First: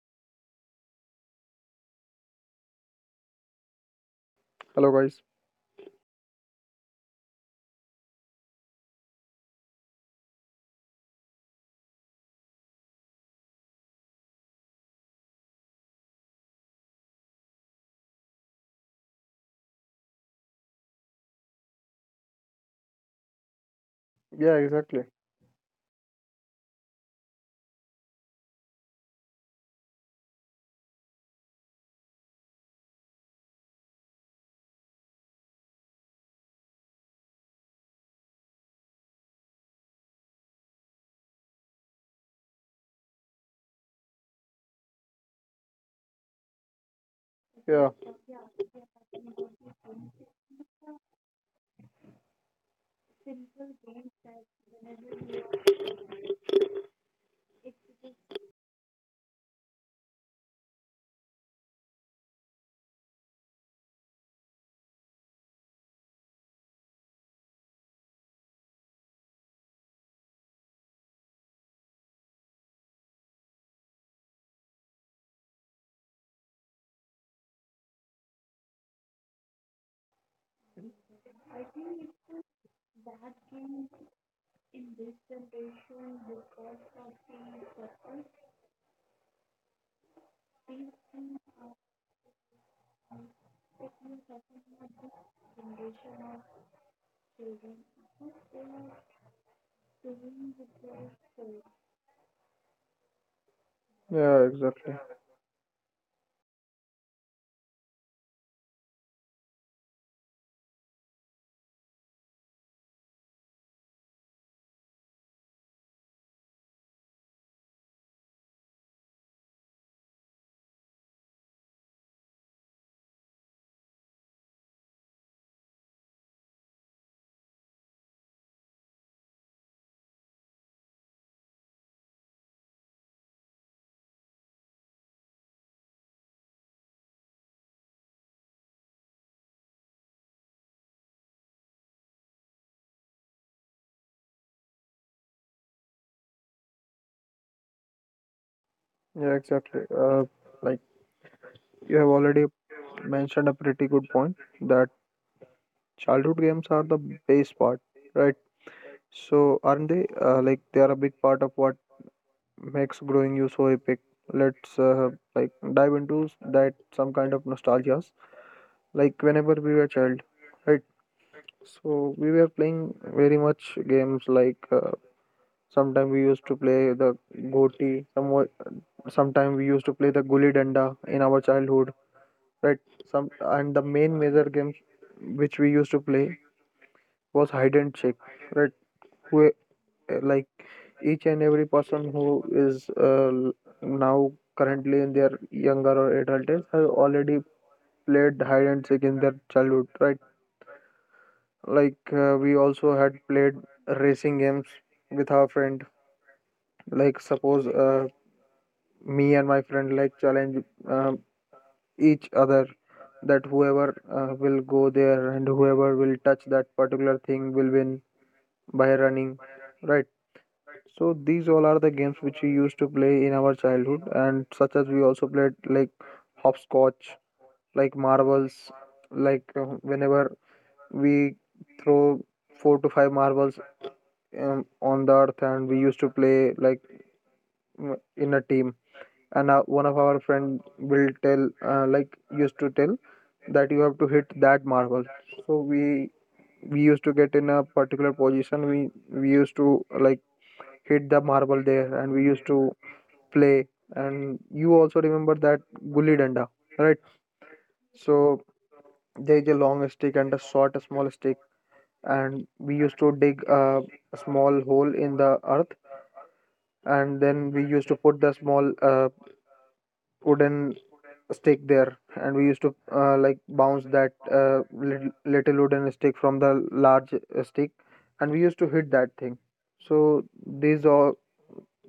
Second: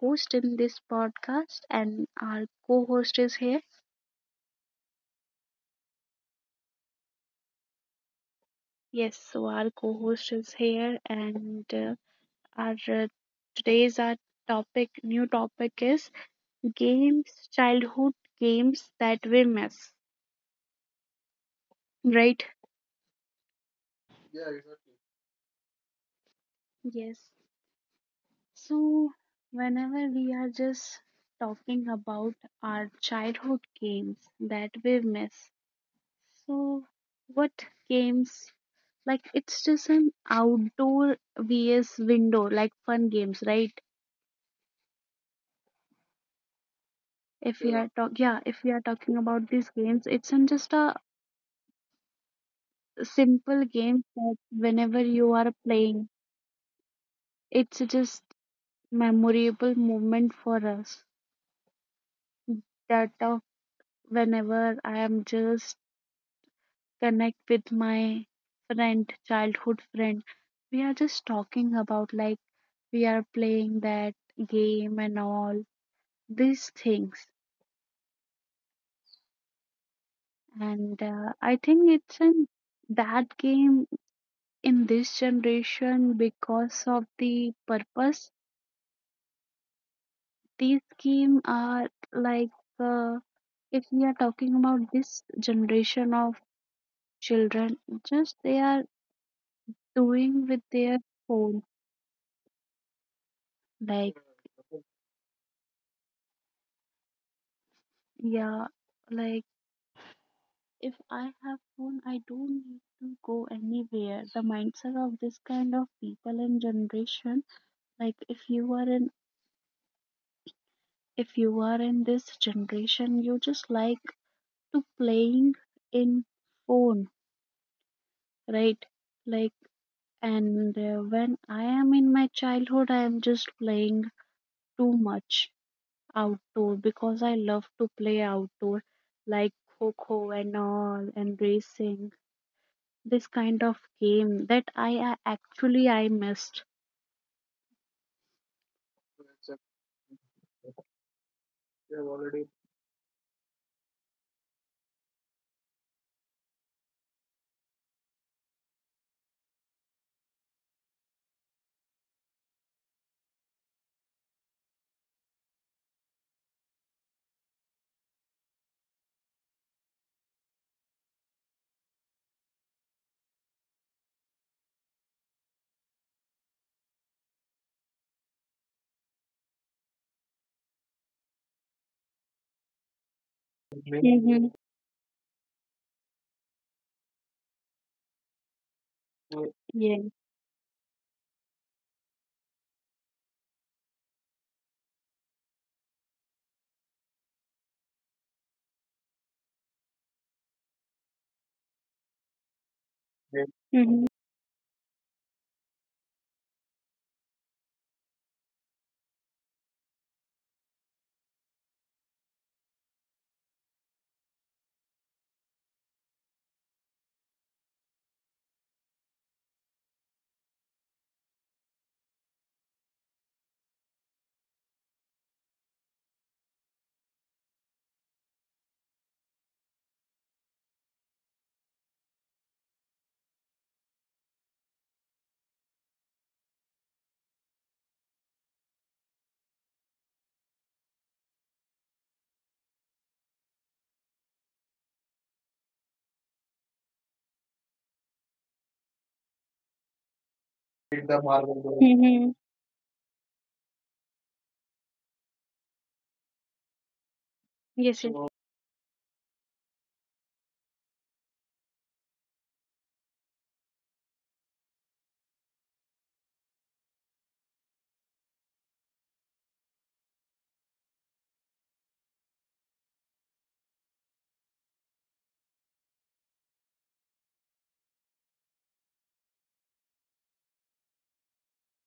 host in this podcast, and our co host is here. Hello, guys. Yes, so our co host is here, and our today's our topic, new topic is games, childhood games that we miss, right? Yeah, exactly. Yes, so whenever we are just talking about our childhood games that we miss, so what games, like it's just an outdoor vs window, like fun games, right? If Yeah, we are talk, yeah, if we are talking about these games, it's not just a simple game that whenever you are playing, it's just memorable moment for us. That of whenever I am just connect with my friend, childhood friend, we are just talking about like we are playing that game and all these things. And I think it's in that game in this generation because of the purpose. These games are like, uh, if we are talking about this generation of children, just they are doing with their phone. Like, yeah, exactly. yeah, like if I have phone, I don't need to go anywhere. The mindset of this kind of people and generation, like if you are in this generation, you just like to playing in phone, right? Like, and when I am in my childhood, I am just playing too much outdoor because I love to play outdoor, like kho and all, and racing. This kind of game that I actually I missed. Yeah, exactly. Like you have already mentioned a pretty good point that childhood games are the base part, right? So, aren't they? Like they are a big part of what makes growing you so epic. Let's dive into that some kind of nostalgias. Like whenever we were child, right? So we were playing very much games like sometimes we used to play the goti, sometimes we used to play the gulli danda in our childhood, right? Some and the main major Mm-hmm. games which we used to play was hide and seek, right? Who Yeah. like each and every person who is now currently in their younger or adult age has already played hide and seek in their childhood, right? Like we also had played Mm-hmm. racing games with our friend. Like suppose me and my friend like challenge um each other that whoever will go there and whoever will touch that particular thing will win by running, right? So these all are the games which we used to play in our childhood, and such as we also played like hopscotch, like marbles, like whenever we throw four to five marbles on the earth and we used to play like, in a team, and one of our friend will tell, used to tell that you have to hit that marble. So we used to get in a particular position, we used to like hit the marble there, and we Mm-hmm. used to play. And you also remember that gulli danda, right? Yes. So there is a long stick and a short small stick, and we used to dig a small hole in the earth, and then we used to put the small wooden stick there, and we used to bounce that little, little wooden stick from the large stick, and we used to hit that thing. So these all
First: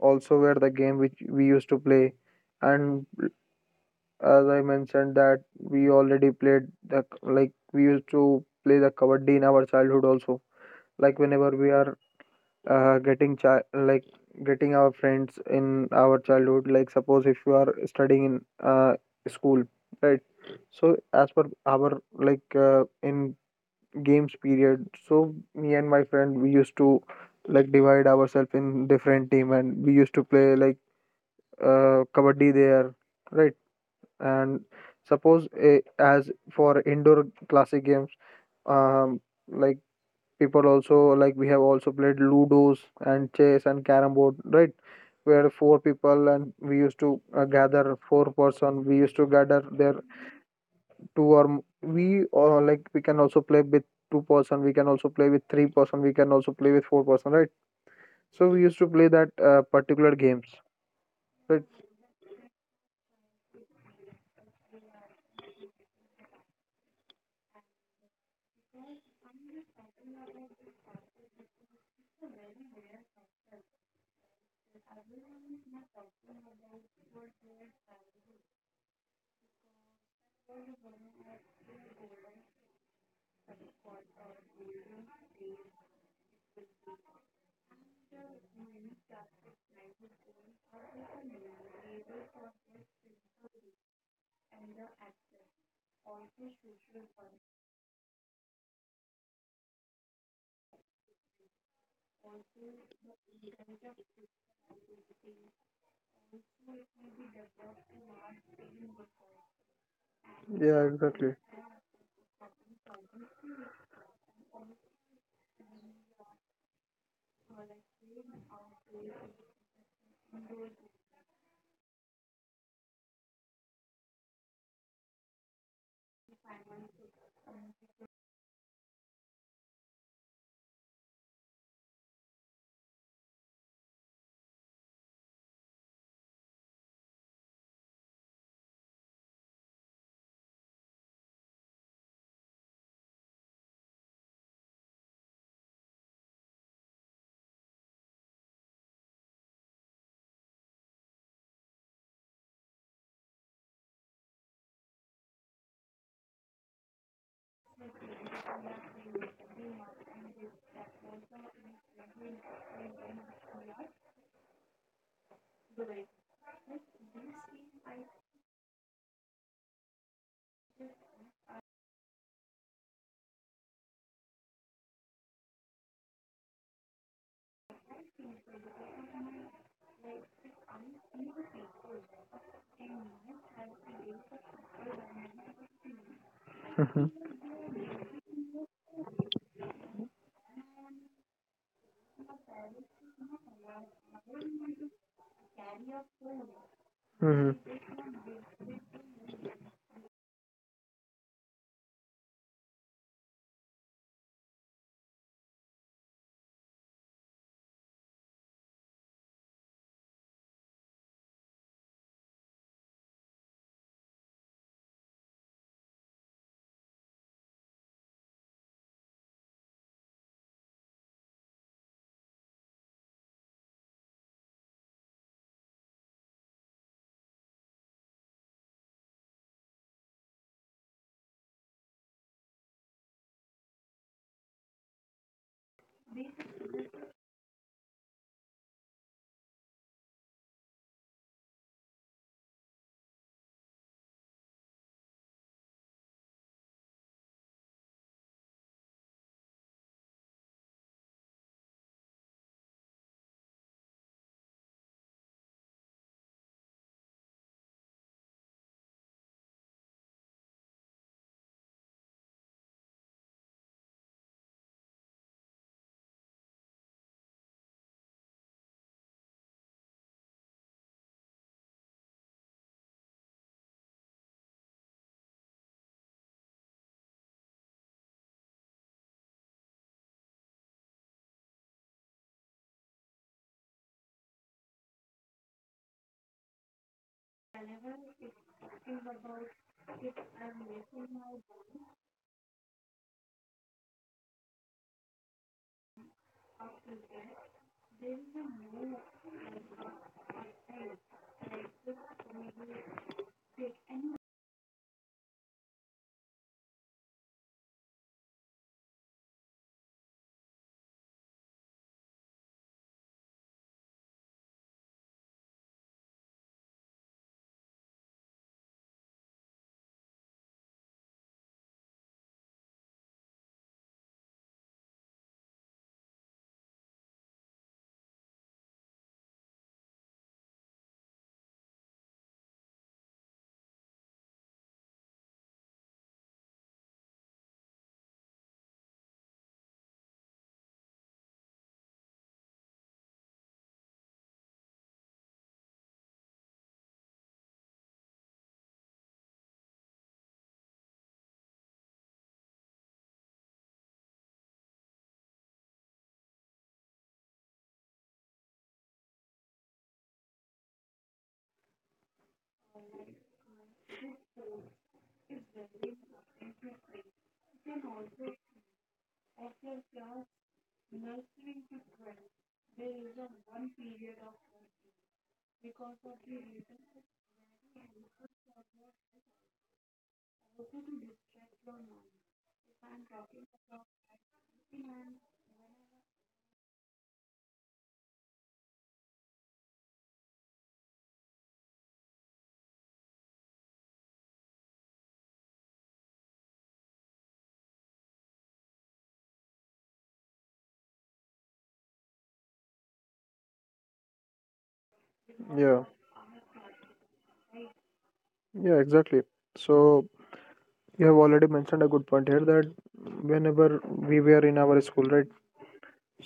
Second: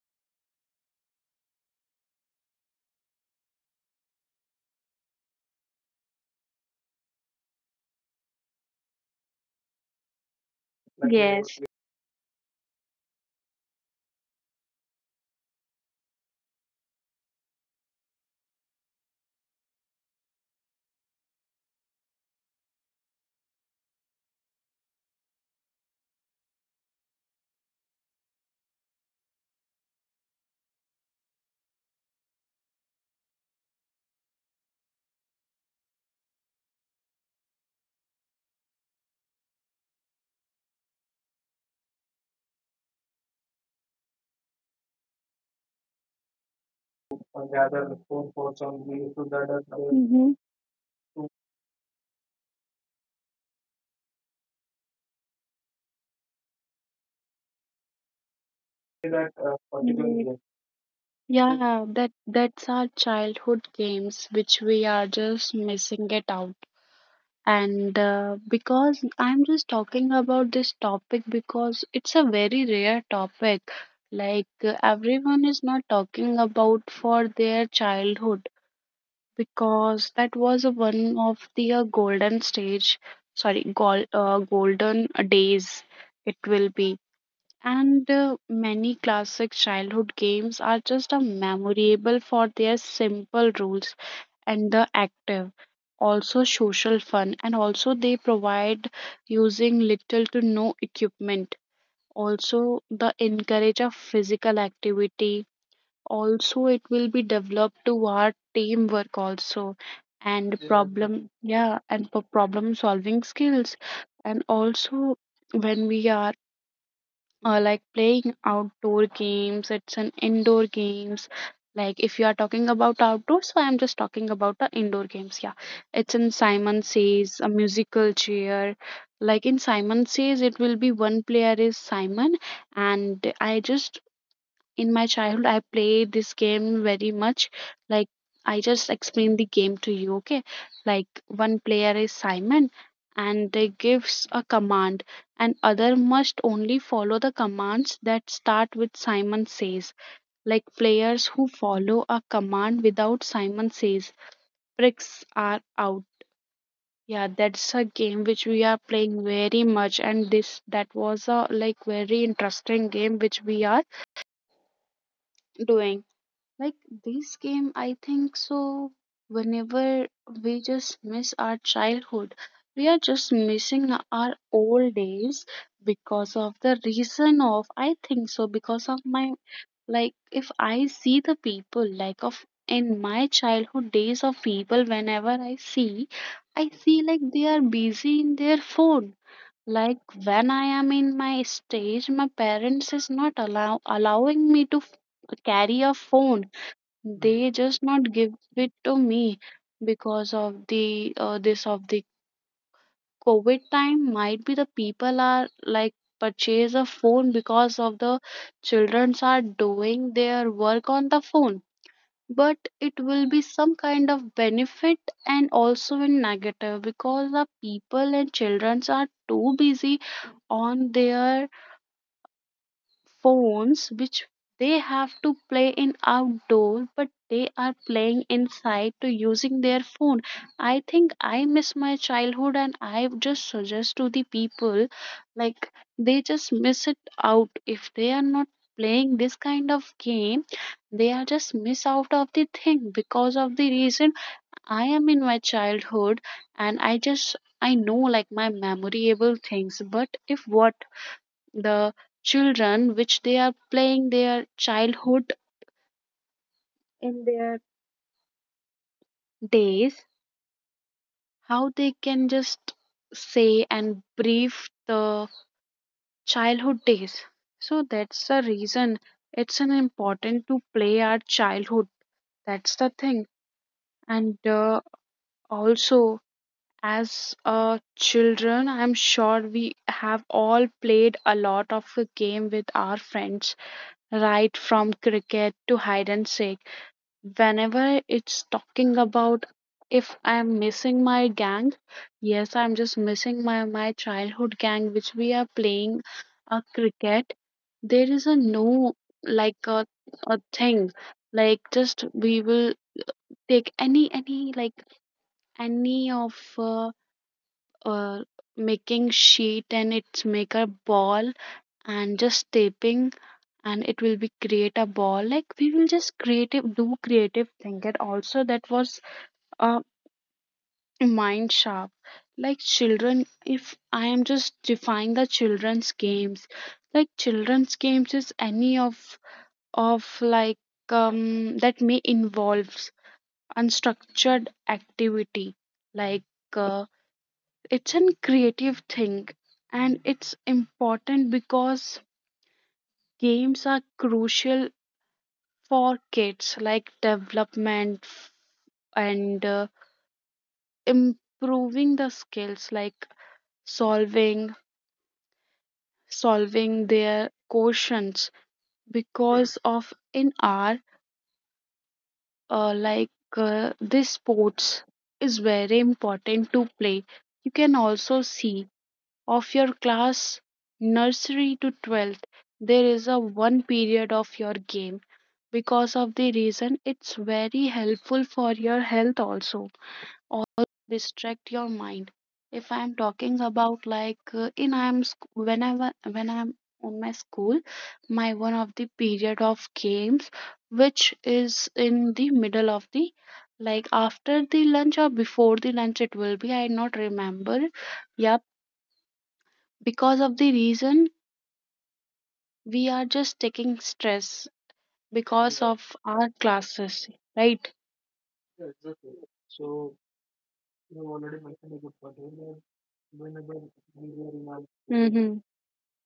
also were the game which we used to play. And as I mentioned that we already played the, like we used to play the kabaddi in our childhood also, like whenever Yes. we are getting chi- like getting our friends in our childhood, like suppose if you are studying in school, right? So as per our in games period, so me and my friend we used to like divide ourselves in different team and we used to play like kabaddi there, right? And suppose as for indoor classic games, um like people also, like we have also played ludos and chess and carrom board, right, where four people, and we used to Yes. gather four person, we used to gather there. Mm-hmm. Two or m- we or like we can also play with two person, we can also play with three person, we can also play with four person, right? So we used to play that particular Mm, games, right? yeah, that that's our childhood games which we are just missing it out. And because I'm just talking about this topic because it's a very rare topic. Everyone is not talking about for their childhood because that was a one of the golden stage, sorry, golden days it will be. And many classic childhood games are just a memorable for their simple rules and the active, also social fun, and also they provide using little to no equipment. Also, the encourage of physical activity. Also, it will be developed toward teamwork also, and Yeah, exactly. Problem solving skills, and also when we are like playing outdoor games it's an indoor games, like if you are talking about outdoors, so I'm just talking about the indoor games, yeah. It's in Simon says a musical chair, like in Simon says it will be one player is Simon, and I just in my childhood I played this game very much. Like, I just explain the game to you. Okay, like one player is Simon, and they gives a command, and other must only follow the commands that start with Simon says. Like players who follow a command without Simon says pricks are out. Yeah, that's a game which we are playing very much, and this that was a like very interesting game which we are doing. Like this game, I think so. Whenever we just miss our childhood, we are just missing our old days because of the reason of, I think so, because of my, like, if I see the people, like, of in my childhood days of people, whenever I Mhm. see like they are busy in their phone. Like when I am in my stage, my parents is not allowing me to carry a phone, they Mhm. just not give it to me because of the this of the covid time. Might be the people are like purchase a phone because of the childrens are doing their work on the phone, but it will be some kind of benefit and also in negative because the people and childrens are too busy on their phones, which they have to play in outdoor, but they are playing inside to using their phone. I think I miss my childhood, and I would just suggest to the people, like they just miss it out. If they are not playing this kind of game, they are just miss out of the thing because of the reason I am in my childhood, and I know like my memorable things. But if what the children which they are playing their childhood in their days, how they can just say and brief the childhood days? So that's the reason it's an important to play our childhood. That's the thing. And also as children, I'm sure we have all played a lot of a game with our friends, right? From cricket to hide and seek, whenever it's talking about if I'm missing my gang, yes, I'm just missing my childhood gang which we are playing a cricket. There is a no like a thing, like just we will take any like any of uh making sheet and it's make a ball, and just taping, and it will be create a ball. Like we will just creative do creative thing, and also that was uh, mind sharp. Like children, if I am just define the children's games, like children's games is any of like that may involves unstructured activity, like it's a creative thing. And it's important because games are crucial for kids like development, and improving the skills like solving solving their questions, because of in our uh, like this sports is very important to play. You can also see of your class, nursery to 12th, there is a one period of your game because of the reason it's very helpful for your health also. All distract your mind. If I'm talking about like in I'm sc- whenever when I'm on my school, my one of the period of games, which is in the middle of the like after the lunch or before the lunch, it will be I not remember. Yep, because of the reason we are just taking stress Yeah, because of our classes, right? yeah, exactly. So you have already mentioned a good point here that whenever we were in our school, right? Mm-hmm.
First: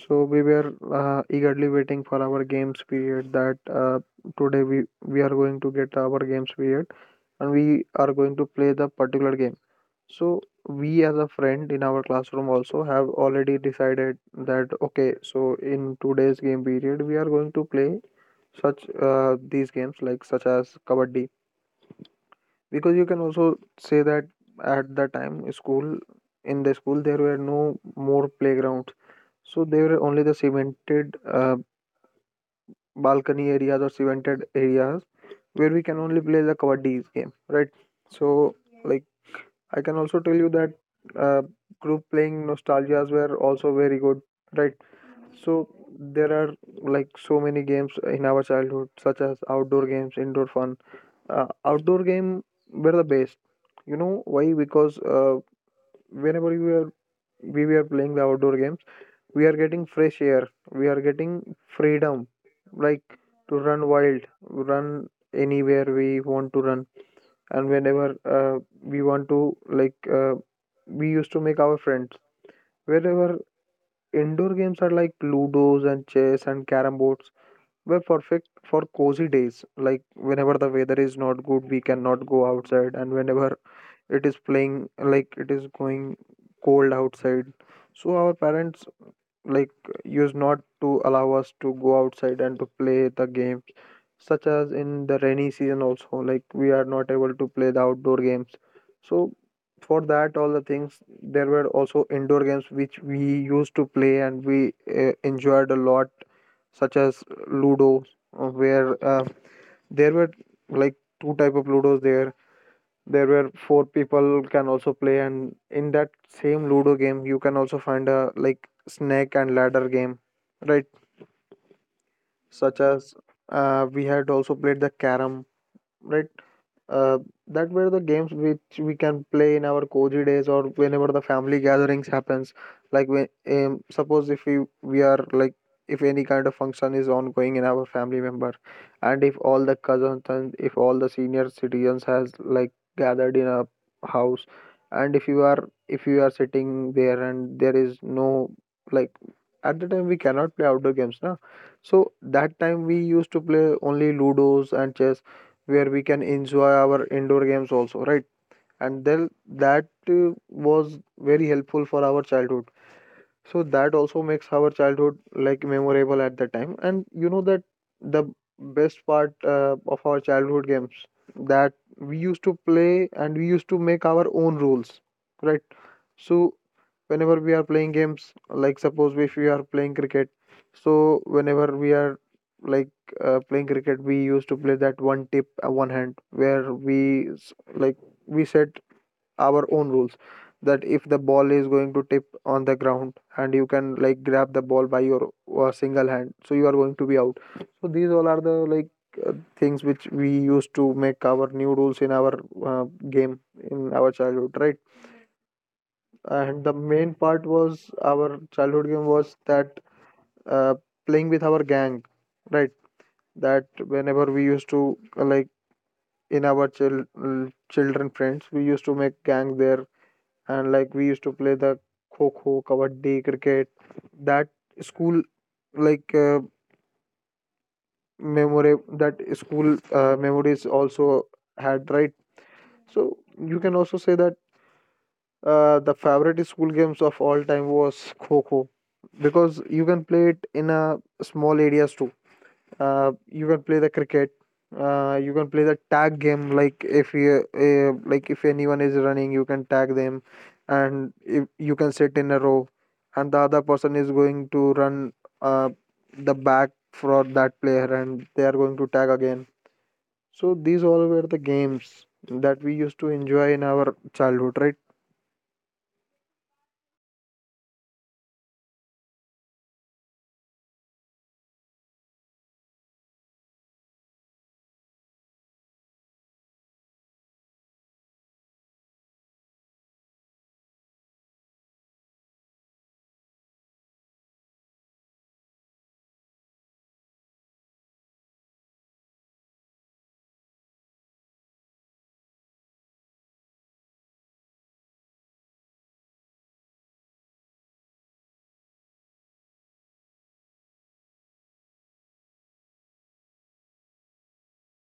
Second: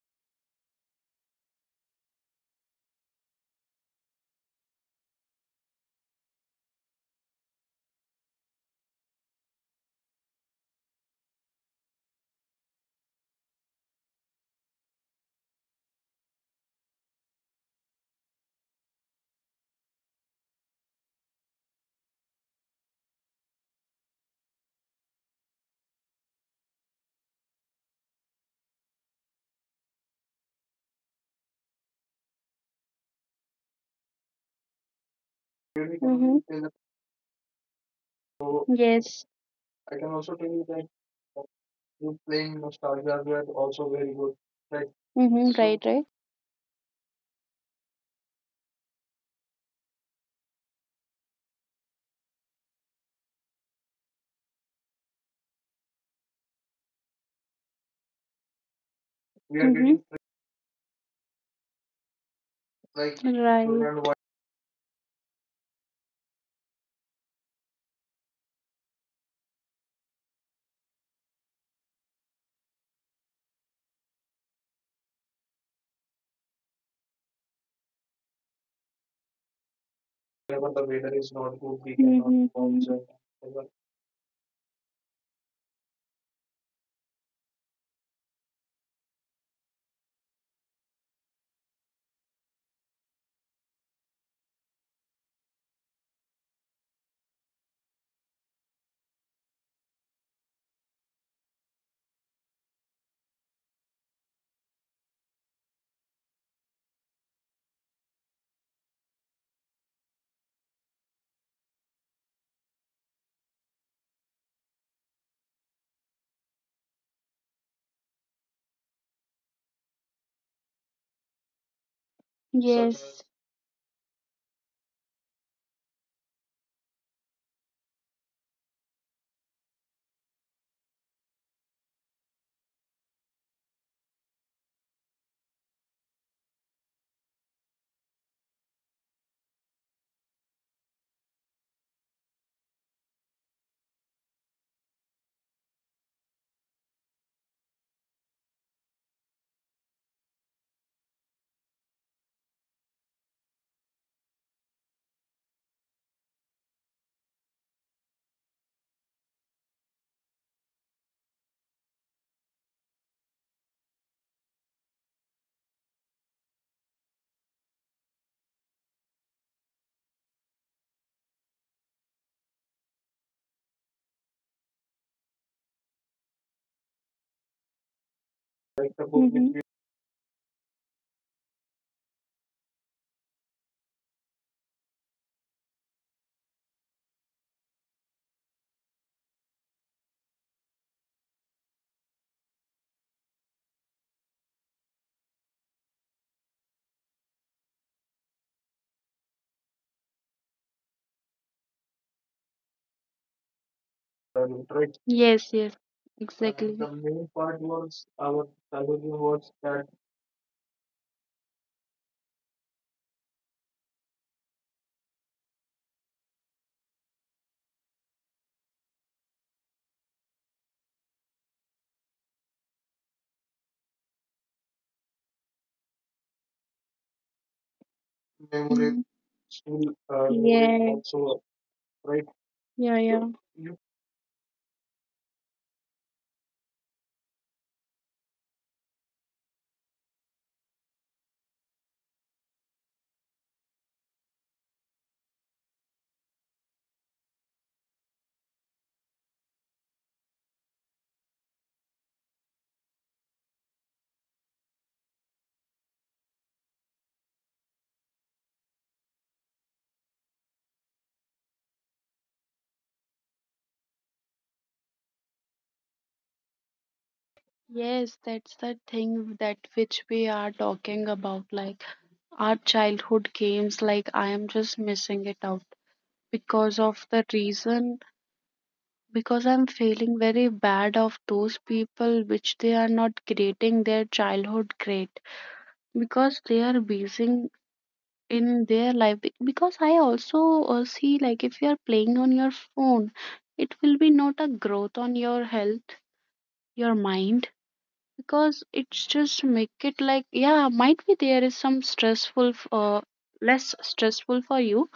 So we were eagerly waiting for our games period, that today we are going to get our games period and we are going to play the particular game. So we as a friend in our classroom also have already decided that okay, so in today's game period we are going to play such these games like such as kabaddi, because you can also say that at the time school, in the school there were no more playgrounds, so they were only the cemented balcony areas or cemented areas where we can only play the Mm-hmm. kabaddi game, right? So, like, Yes. I can also tell you that uh, group playing nostalgias were also very good, right? Mm-hmm. So, Right, right. there are like so many games in our childhood, such as outdoor games, indoor fun. Outdoor game were the best. You know why? Because whenever we were playing the outdoor game, we are getting Mm-hmm. fresh air, we are getting freedom, like to run Right. wild, run anywhere we want to run. And whenever uh, we want to like uh, we used to make our friends, wherever. Indoor games are like ludos and chess and carom boards, were perfect for cozy days, like whenever the weather is not good we cannot Mm-hmm. go outside, and whenever it is playing, like it is going cold outside, so our parents, like, used not to allow us to go outside and to play the games, such as in the rainy season also, like we are not able to play the outdoor games. So for that all the things there were also indoor games which we used to play and we enjoyed a lot, such as ludo, where there were like two type of ludos there. There were four people can also play, and in that same ludo game you can also find a like snake and ladder game, right? Such as Such yes. as we had also played the carom, right? uh, that were the games which we can play in our cozy days or whenever the family gatherings happens. Like when suppose if we are like, if any kind of function is ongoing in our family member, and if all the cousins and if all the senior citizens has like gathered in a house, and if you are sitting there, and there is no like, at the time we cannot play outdoor games, na. So that time we used to play only ludos and chess, where we can enjoy our indoor games also, right? And then that was very helpful for our childhood, so that also makes our childhood like memorable at the time. And you know that the best part of our childhood games, that we used to play and we used to make our own rules, right? So whenever we are playing games, like suppose if Mm-hmm. we are playing cricket, so whenever we are like playing cricket, we used to play that one tip one hand, where we s- like we set our own rules, that if the ball is going to tip on the ground and you can like grab the ball by your single hand, so you are going to be out. So these all are the things which we used to make our new rules in our uh, game in our childhood, We right? yes, yes, and exactly. And the main part was Childhood. our childhood game was that uh, playing with our gang, right? That whenever we used to in our children friends, we used to make gang there, and like we used to play the kho kho, kabaddi, cricket. That school like memory, Mm. that school memories Yeah. also had, right? Yeah, yeah. So you can also say that the favorite school games of all time was kho kho, because you can play it in a small areas too. You can play the cricket, you can play the tag game, like if you if anyone is running you can tag them, and if you can sit in a row, and the other person is going to run uh, the back for that player, and they are going to tag again. So these all were the games that we used to enjoy in our childhood, right? Yes, that's the thing that which we are talking about, like our childhood games, like I am just missing it out because of the reason, because I'm feeling very bad of those people which they are not creating their childhood great because they are busy in their life. Because I also see, like if you are playing on your phone, it will be not a growth on your health, your mind, because it's just make it like, yeah, might be there is some less stressful for you.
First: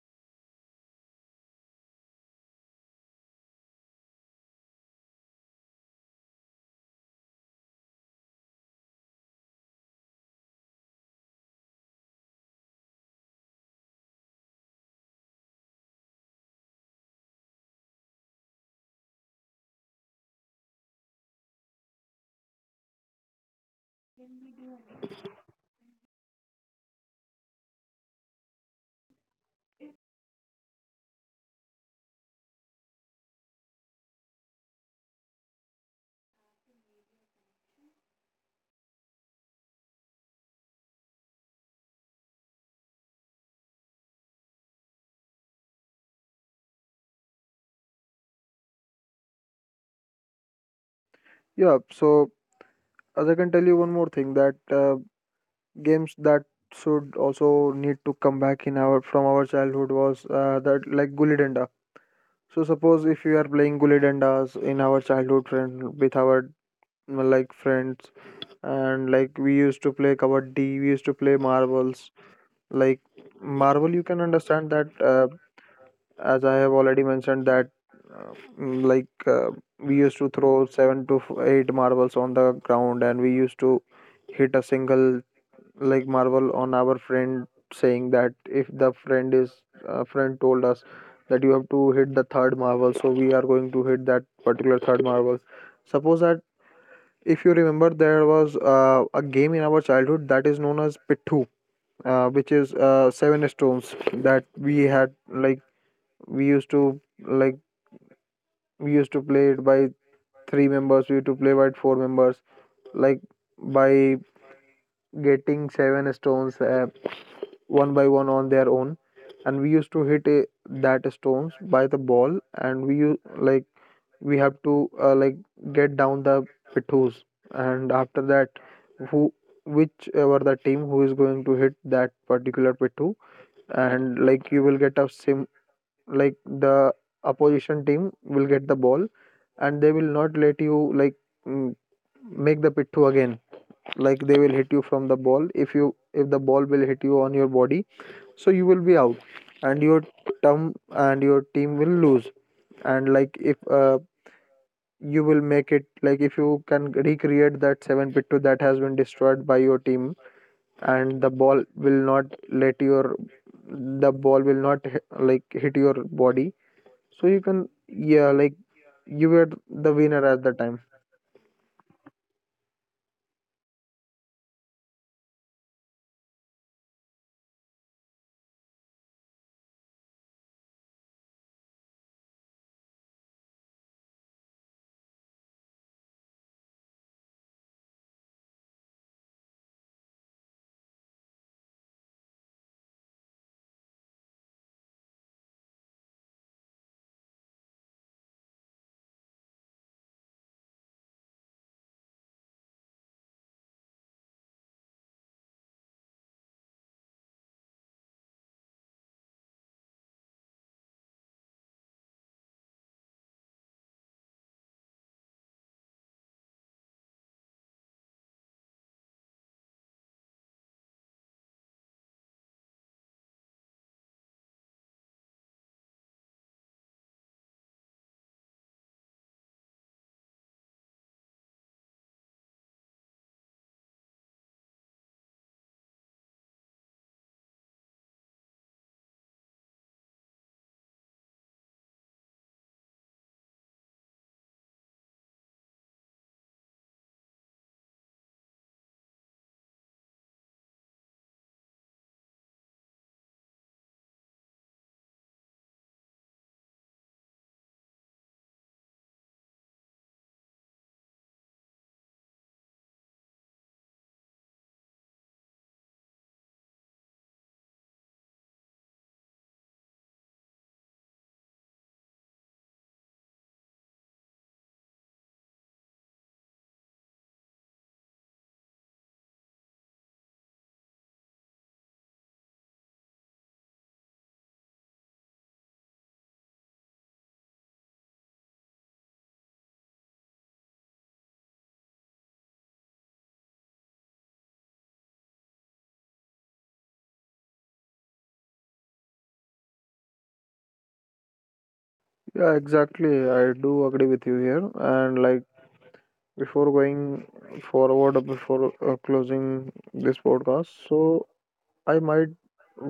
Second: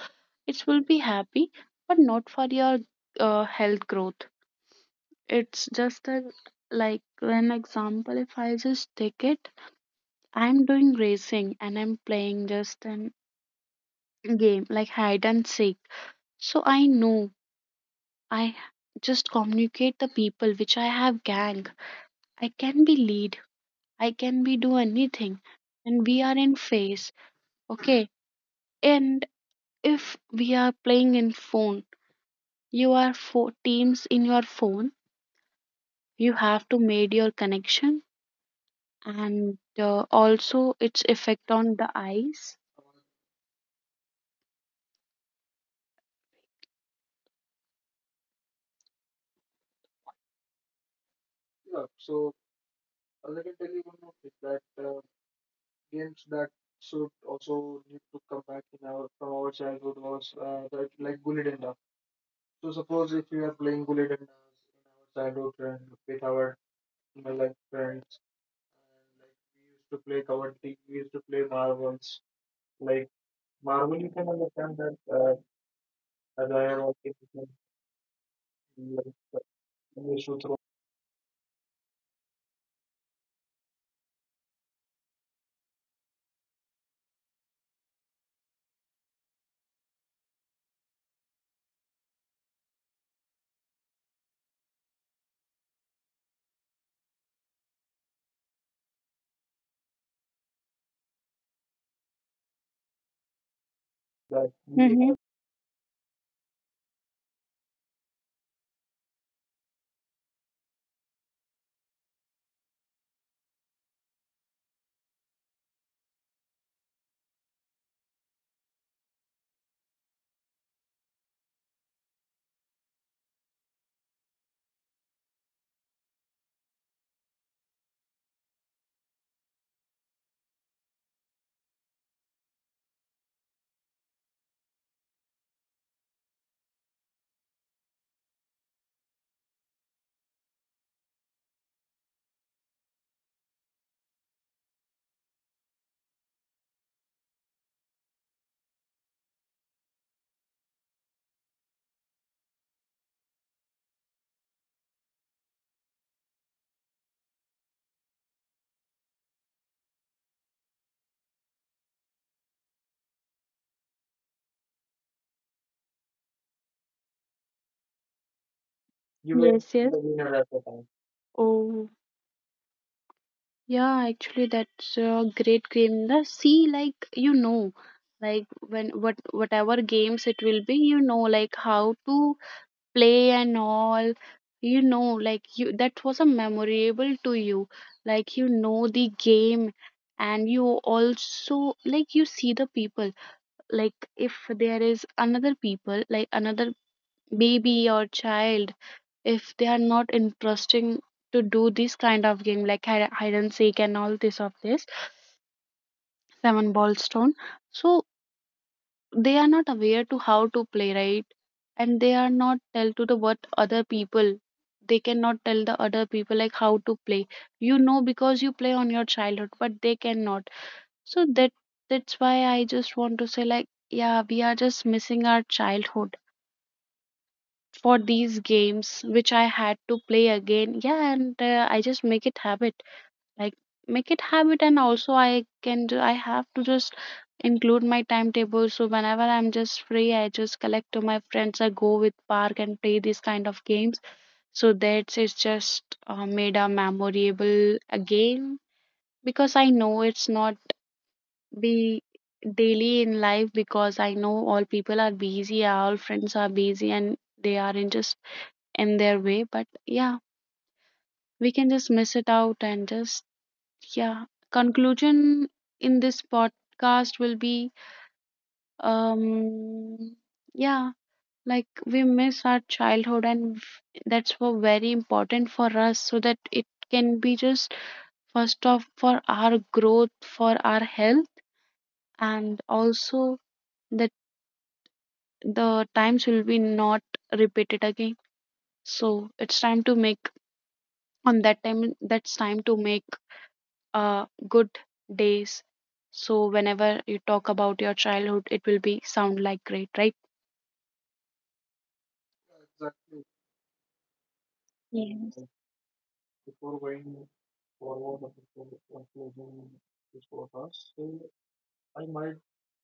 It will be happy, but not for your health growth. It's just a, like an example. If I just take it, I'm doing racing and I'm playing just an game like hide and seek. So I know I just communicate the people which I have gang. I can be lead, I can be do anything, and we are in phase. Okay, and if we are playing in phone, you are for teams in your phone. You have to made your connection, and also its effect on the eyes. Yeah, so as I can tell you one more thing, that games that should also need to come back in our from our childhood was that like gully danda. So suppose if you are playing gully dandas in our childhood friend with our, friends, and like we used to play kabaddi, we used to play marbles. Like marble, you can understand that as I have already mentioned that uh, mm, like uh, we used to throw eight marbles on the ground, and we used to hit a single like marvel on our friend, saying that if the friend is friend told us that you have to hit the third marvel, so we are going to hit that particular third marvel. Suppose that, if you remember, there was a game in our childhood that is known as pittu, which is seven stones that we had Hmm. like. we used to like we used to play it by three members, we used to play by four members, like by getting seven stones one by one on their own, and we used to hit that stones by the ball, and we have to get down the pittus. And after that, who, whichever the team who is going to hit that particular pittu, and like you will get a sim, like the opposition team will get the ball, and they will not let you like mm, make the pittu again. Like they will hit you from the ball, if you, if the ball will hit you on your body, so you will be out, and your term and your team will lose. And like if you will make it, like if you can recreate that 7 pit 2 that has been destroyed by your team, and the ball will not let your, the ball will not hit your body, so you can, yeah, like you were Yes, the yes. winner at the time. Oh, yeah, actually that's a great game. The see, like you know, like when what whatever games it will be, you know, like how to play and all. You know, like you, that was a memorable to you. Like you know the game, and you also like you see the people. Like if there is another people, like another baby or child, if they are not interesting to do this kind of game like hide and seek and all this of this seven ball stone, so they are not aware to how to play, right? And they are not tell to the what other people, they cannot tell the other people like how to play, you know, because you play on your childhood, but they cannot. So that's why I just want to say, like yeah, we are just missing our childhood for these games which I had to play again. Yeah, and I just make it habit, like make it habit. And also I can do, I have to just include my timetable. So whenever I'm just free, I just collect to my friends, I go with park and play these kind of games. So that's, it's just made a memorable again because I know it's not be daily in life because I know all people are busy, all friends are busy, and they are in just in their way. But yeah, we can just miss it out and just, yeah, conclusion in this podcast will be, um yeah, like we miss our childhood, and that's what very important for us so that it can be just first off for our growth, for our health, and also that the times will be not repeated again. So it's time to make on that time, that's time to make good days. So whenever you talk about your childhood, it will be sound like great, right? Yeah, exactly, I do agree with you here. And like, Yes. before going forward or before closing this podcast, so I might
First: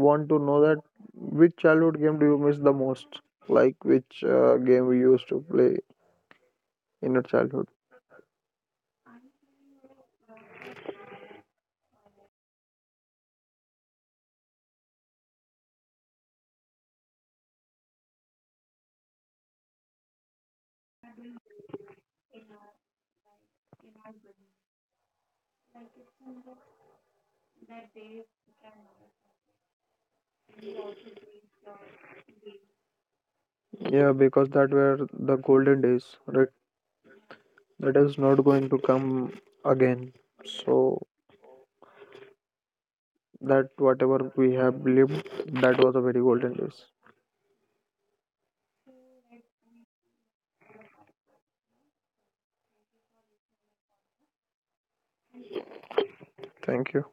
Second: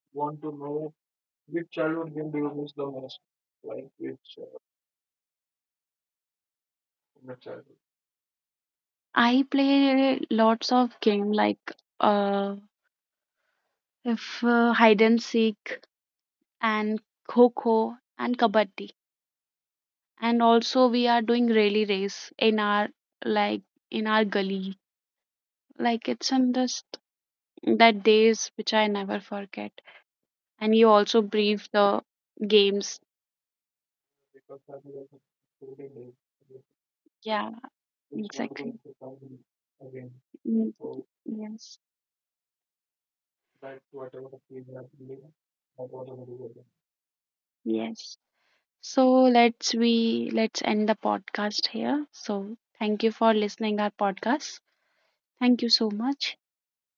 want to know that which childhood game do you miss the most? Like which game we used to play in your childhood? I play lots of game like uh, if hide and seek, and kho kho and kabaddi, and also we are doing rally race in our like in our gully. Like it's in this that days which I never forget. And you also brief the games. Yeah, because that were the golden days, right? Yeah. That is not going to come again. Mm, So yes. that whatever we have lived, that was a very golden days. Yes. So let's end the podcast here. So thank you for listening our podcast. Thank you so much. Thank you.